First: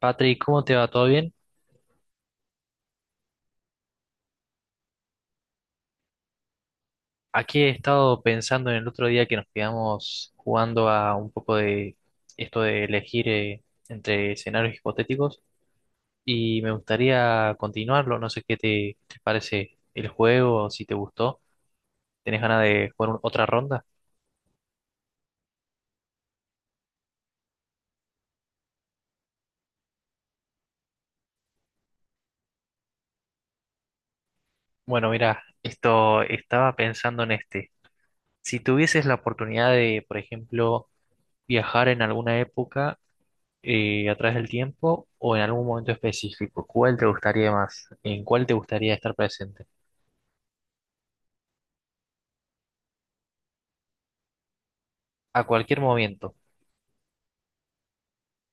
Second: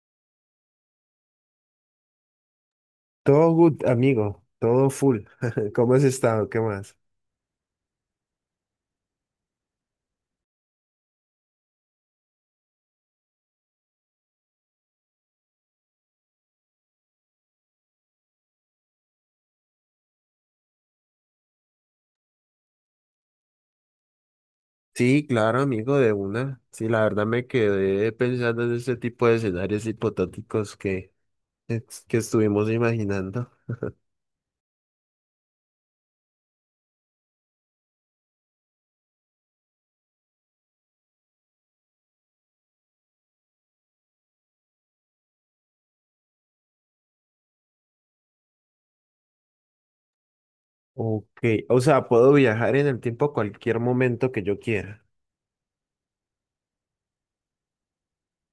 Patrick, ¿cómo te va? ¿Todo bien? Todo good, amigo, todo full. ¿Cómo has estado? ¿Qué más? Aquí he estado pensando en el otro día que nos quedamos jugando a un poco de esto de elegir entre escenarios hipotéticos y me gustaría continuarlo. No sé qué te parece el juego, si te gustó. ¿Tenés ganas de jugar otra ronda? Sí, claro, amigo, de una. Sí, la verdad me quedé pensando en ese tipo de escenarios hipotéticos que, que estuvimos imaginando. Bueno, mira, esto estaba pensando en este. Si tuvieses la oportunidad de, por ejemplo, viajar en alguna época, a través del tiempo o en algún momento específico. ¿Cuál te gustaría más? ¿En cuál te gustaría estar presente? Ok, o sea, puedo viajar en el tiempo a cualquier momento que yo quiera. A cualquier momento.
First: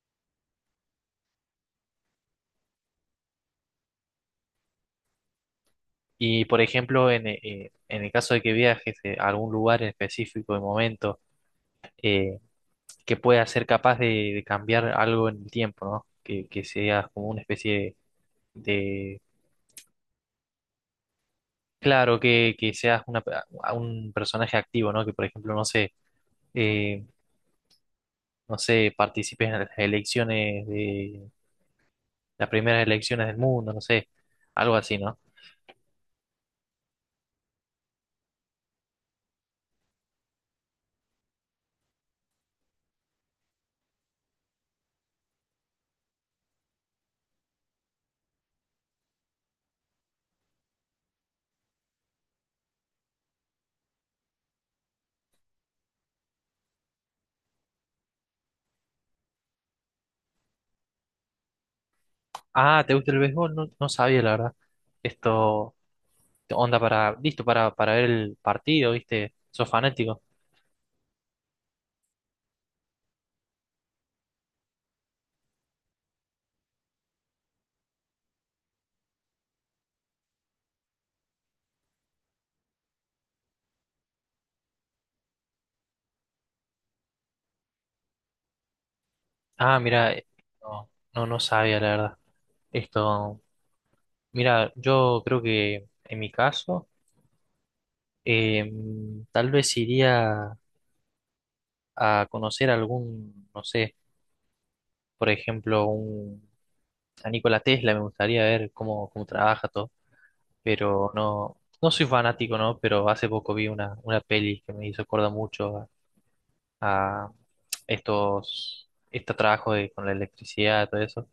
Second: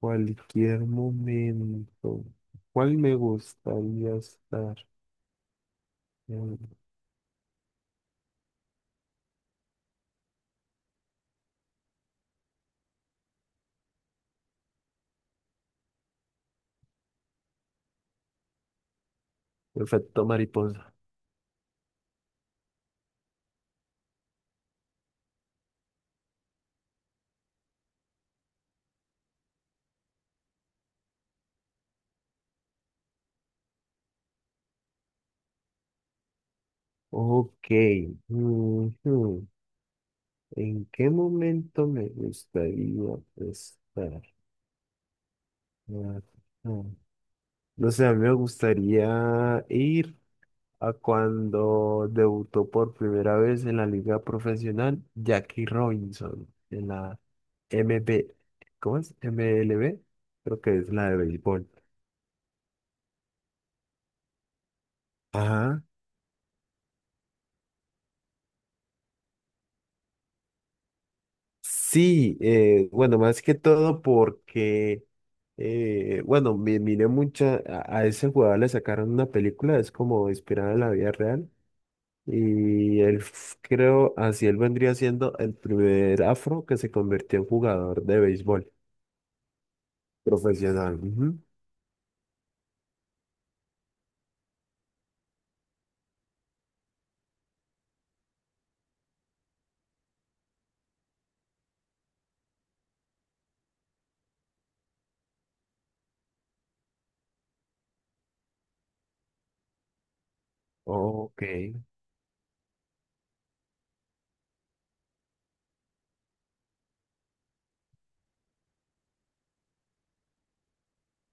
Cualquier momento. ¿Cuál me gustaría estar? Y Mm, por ejemplo, en el caso de que viajes a algún lugar en específico, de momento, eh, que pueda ser capaz de cambiar algo en el tiempo, ¿no? Que seas como una especie de. Efecto mariposa. Claro, que seas una, a un personaje activo, ¿no? Que por ejemplo, no sé, eh, no sé, participes en las elecciones, las primeras elecciones del mundo, no sé, algo así, ¿no? Ok, ujú. ¿En qué momento me gustaría estar? Ah, ah. No sé, a mí me gustaría ir a cuando debutó por primera vez en la liga profesional Jackie Robinson en la MB, ¿cómo es? MLB, creo que es la de béisbol. Ah, ¿te gusta el béisbol? No, no sabía, la verdad. Esto, Ajá. onda para, listo para ver el partido, ¿viste? ¿Sos fanático? Sí, bueno, más que todo porque, bueno, miré mucha, a ese jugador le sacaron una película, es como inspirada en la vida real. Y él, creo, así él vendría siendo el primer afro que se convirtió en jugador de béisbol Ah, mira, no, profesional. no, no Ujú. sabía, la verdad. Esto, mira, yo creo que en mi caso, eh, tal vez iría a conocer algún, no sé, por ejemplo, a Nikola Tesla, me gustaría ver cómo, cómo trabaja todo, pero Ok, no, no soy fanático, ¿no? Pero hace poco vi una peli que me hizo acordar mucho a estos, este trabajo de, con la electricidad y todo eso,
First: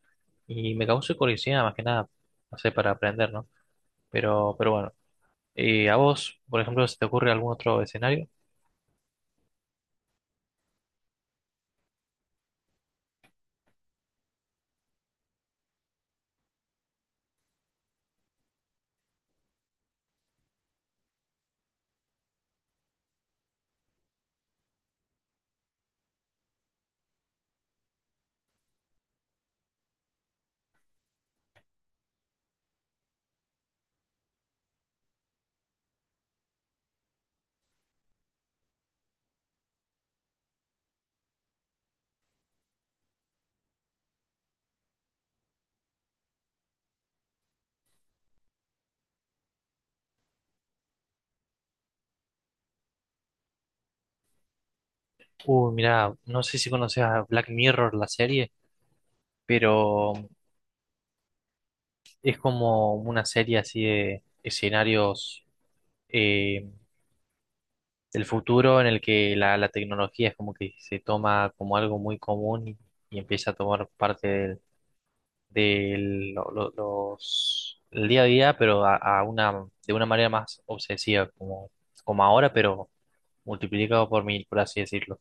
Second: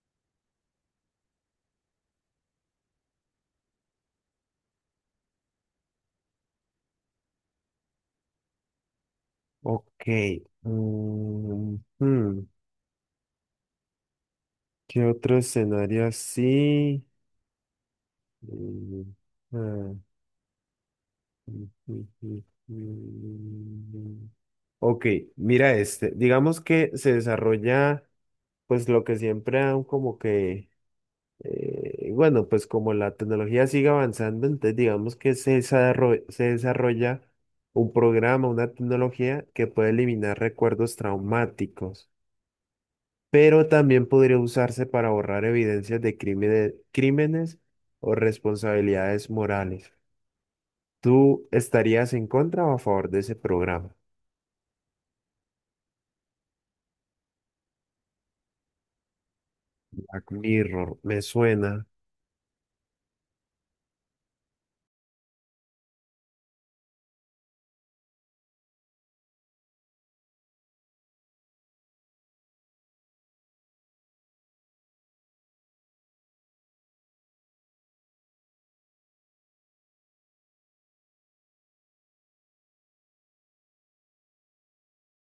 y me causó curiosidad más que nada, no sé, para aprender, ¿no? Pero bueno, ¿a vos, por ejemplo, se te ocurre algún otro escenario? ok. Mm, hmm, ¿Qué otro escenario así? Mm, ah, mm, mm, mm, mm. mm, mm. Ok, mira este. Digamos que se desarrolla, pues lo que siempre han como que y bueno, pues como la tecnología sigue avanzando, entonces digamos que se desarrolla un programa, una tecnología que puede eliminar recuerdos traumáticos, pero también podría usarse para borrar evidencias de crímenes, o responsabilidades morales. ¿Tú estarías en contra o a favor de ese programa? Uy, mira, no sé si conoces a Black Mirror, la serie, pero Black Mirror, me suena. es como una serie así de escenarios. eh, el futuro en el que la tecnología es como que se toma como algo muy común y empieza a tomar parte del, el día a día, pero a una, de una manera más obsesiva, como, como ahora, pero multiplicado por mil, por así decirlo.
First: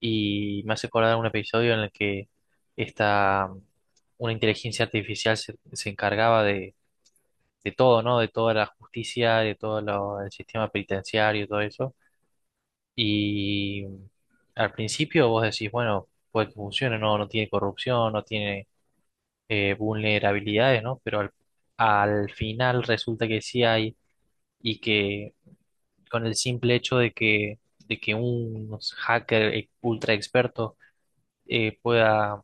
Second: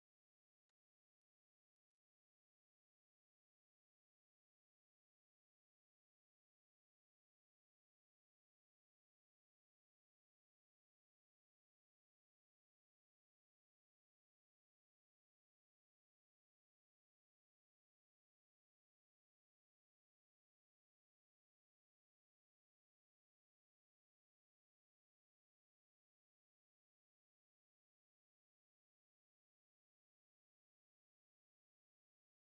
Y me hace acordar un episodio en el que esta, una inteligencia artificial se encargaba de todo, ¿no? De toda la justicia, de todo el sistema penitenciario, todo eso. Y al principio vos decís, bueno, puede que funcione, no, no tiene corrupción, no tiene vulnerabilidades, ¿no? Pero al final resulta que sí hay, y que con el simple hecho de de que un hacker ultra experto pueda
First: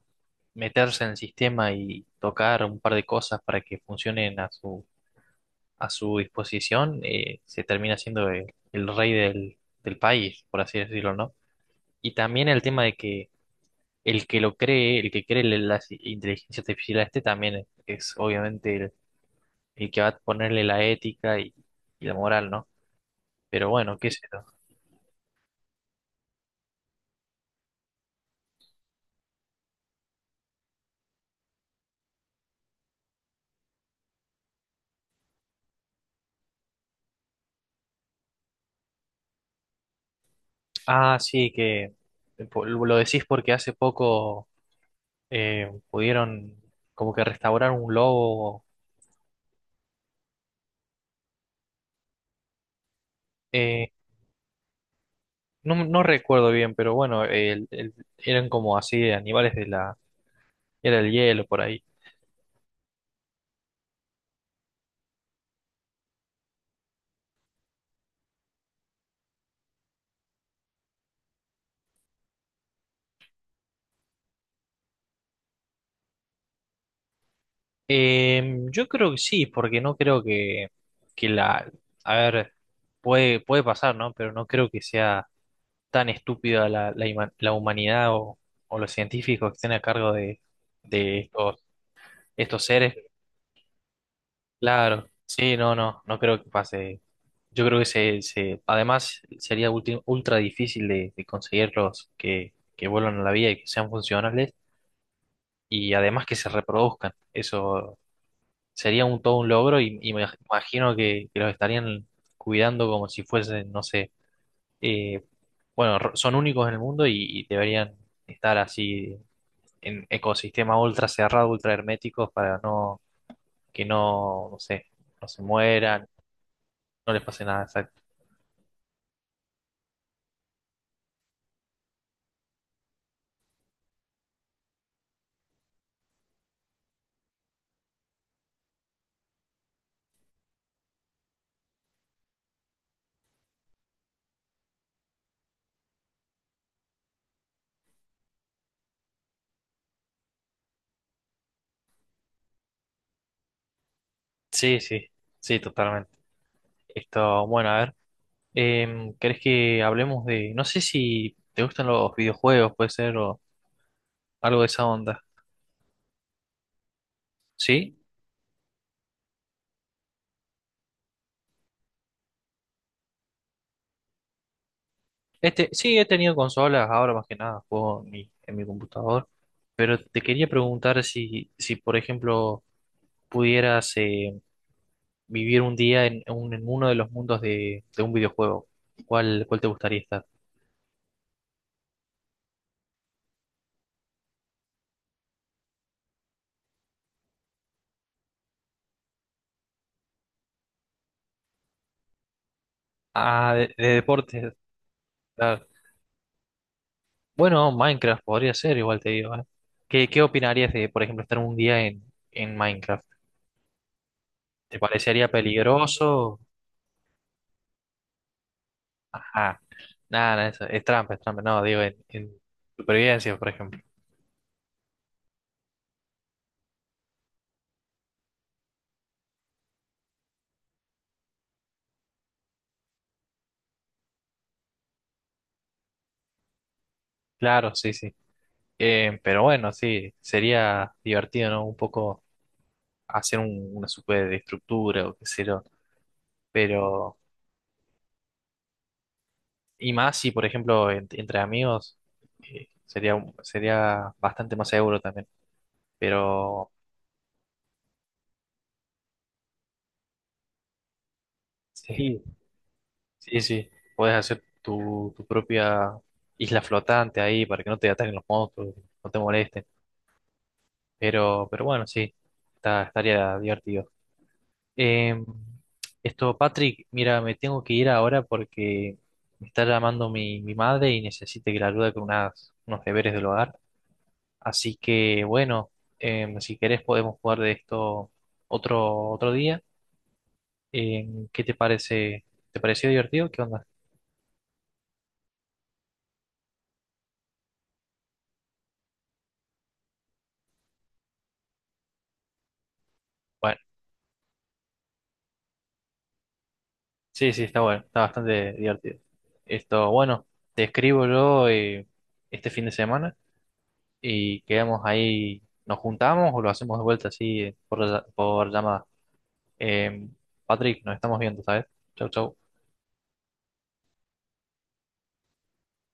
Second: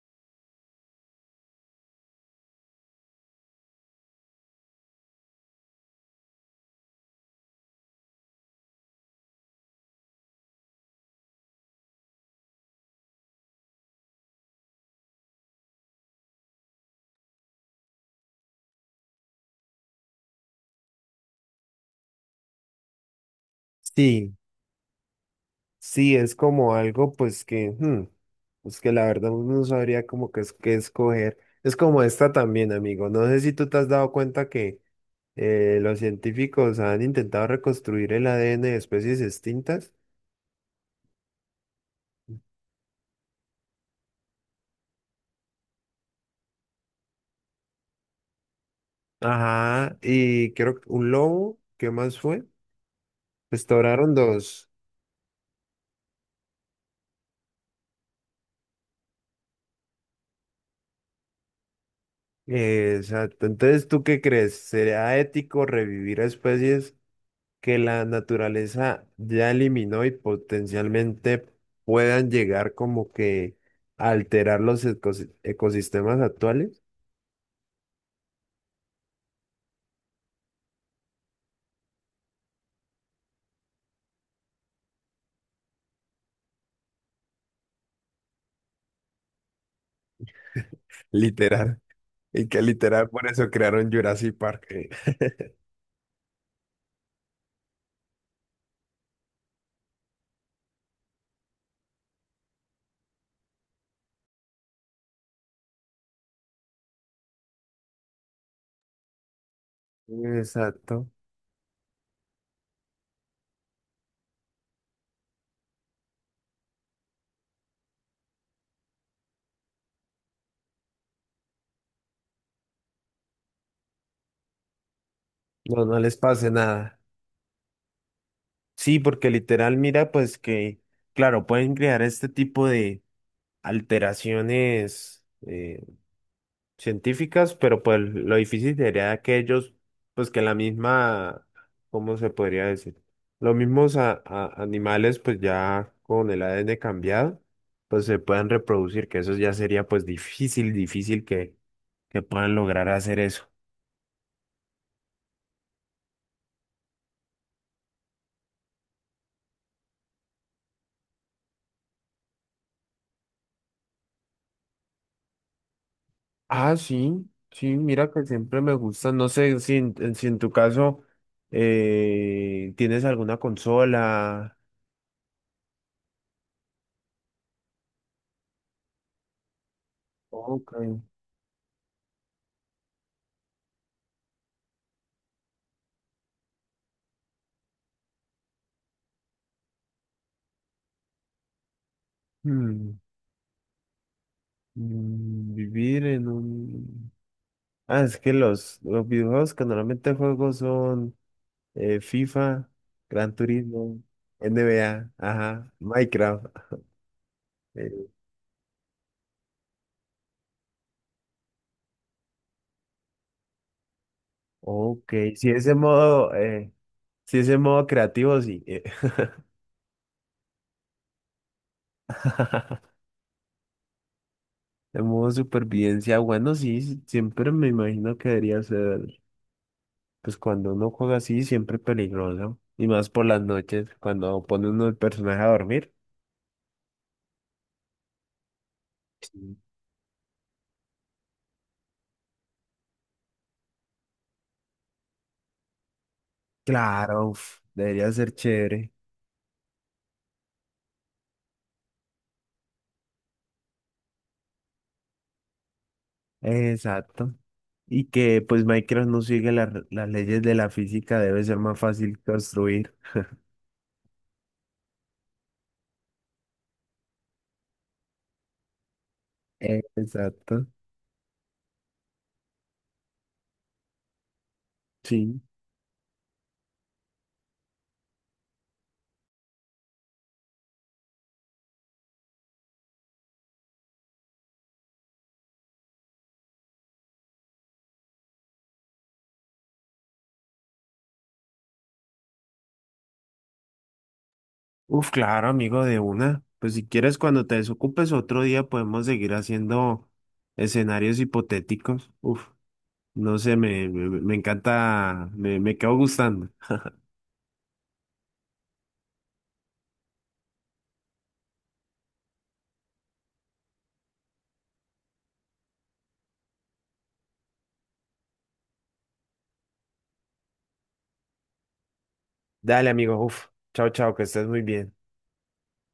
meterse en el sistema y tocar un par de cosas para que funcionen a su disposición, se termina siendo el rey del, del país, por así decirlo, ¿no? Y también el tema de que el que lo cree, el que cree la inteligencia artificial a este también es obviamente el que va a ponerle la ética y la moral, ¿no? Pero bueno, qué sé Sí. yo. Sí, es como algo pues que, hmm, pues que la verdad uno no sabría como que es que escoger. Es como esta también, amigo. No sé si tú te has dado cuenta que los científicos han intentado reconstruir el ADN de especies extintas. Ah, sí, que lo decís porque hace poco pudieron como que restaurar un lobo. Ajá, y creo que un lobo, ¿qué más fue? eh, Restauraron dos. no, no recuerdo bien, pero bueno, eran como así animales de la... Era el hielo por ahí. Exacto. Entonces, ¿tú qué crees? ¿Sería ético revivir a especies que la naturaleza ya eliminó y potencialmente puedan llegar como que a alterar los ecosistemas actuales? Eh, yo creo que sí, porque no creo que la... A ver, puede, puede pasar, ¿no? Pero no creo que sea tan estúpida la humanidad o los científicos que estén a cargo de estos, Literal. Y que estos seres. literal por eso crearon Jurassic Park. Claro, sí, no, no, no creo que pase. Yo creo que además sería ultra difícil de conseguirlos que vuelvan a la vida y que sean funcionales y además que se reproduzcan. Eso sería un todo un logro y me imagino Exacto. Que los estarían cuidando como si fuesen, no sé, eh, bueno, son únicos en el mundo y deberían estar así en ecosistemas ultra cerrados, ultra herméticos para no que no, no sé, no se No, no mueran, les pase nada. no les pase nada. Exacto. Sí, porque literal, mira, pues que, claro, pueden crear este tipo de alteraciones científicas, pero pues lo difícil sería que ellos, pues que la misma, ¿cómo se podría decir? Los mismos animales, pues ya con el ADN cambiado, pues se puedan reproducir, que eso ya sería pues difícil, que puedan lograr hacer eso. Sí, sí, sí, totalmente. Esto, bueno, a ver, ¿querés que hablemos de, no sé si te gustan los videojuegos, puede ser, o algo de esa onda? Ah, sí, sí, ¿Sí? mira que siempre me gusta, no sé si si en tu caso tienes alguna consola. Este, sí, he tenido consolas, ahora más que nada juego en mi computador, pero te quería Ok. preguntar si, si por ejemplo, pudieras vivir un día en, en uno de los mundos de un videojuego, ¿cuál, cuál te gustaría estar? Hmm, Vivir en un... Ah, es que los videojuegos que normalmente juego son FIFA, Gran Ah, de Turismo, deportes, NBA, claro. ajá, Minecraft. Bueno, Eh, Minecraft podría ser, igual te digo, ¿eh? ¿Qué, qué opinarías de, por ejemplo, estar un día en Minecraft? ¿Te ok, parecería si ese modo, peligroso? Si ese modo creativo, sí. Ajá, nada, nada, eso es trampa, no, digo, en supervivencia, por ejemplo. El modo supervivencia, bueno, sí, sí, siempre me imagino que debería ser, pues cuando uno juega así, siempre peligroso. Y más por las noches, cuando pone uno el personaje a dormir. Claro, sí, sí. Pero Sí. bueno, sí, sería divertido, ¿no? Un poco hacer una superestructura o qué sé yo. Pero, Claro, uf, debería ser chévere. y más si, por ejemplo, entre amigos, sería, sería bastante más seguro también. Pero, Exacto. Y que pues Minecraft no sigue las leyes de la física, debe ser más fácil sí, construir. sí, sí, puedes hacer tu, tu propia isla flotante ahí para que no te ataquen los monstruos, no te molesten. Exacto. Pero bueno, sí, estaría divertido. Eh, Sí. esto, Patrick, mira, me tengo que ir ahora porque me está llamando mi, mi madre y necesita que la ayude con unas, unos deberes del hogar. Así que, bueno, si querés podemos jugar de esto otro, otro día. ¿Qué te parece? ¿Te pareció divertido? ¿Qué onda? Uf, claro, amigo, de una. Pues si quieres, cuando te desocupes otro día podemos seguir haciendo escenarios hipotéticos. Uf, no sé, Bueno, me encanta, me quedo gustando. sí, sí, está bueno, está bastante divertido. Esto, bueno, te escribo yo este fin de semana y quedamos ahí, nos juntamos o lo hacemos de vuelta así por llamada. Eh, Patrick, nos estamos viendo, ¿sabes? Chau, chau. Dale, amigo, uf. Chao, chao, que estés muy bien.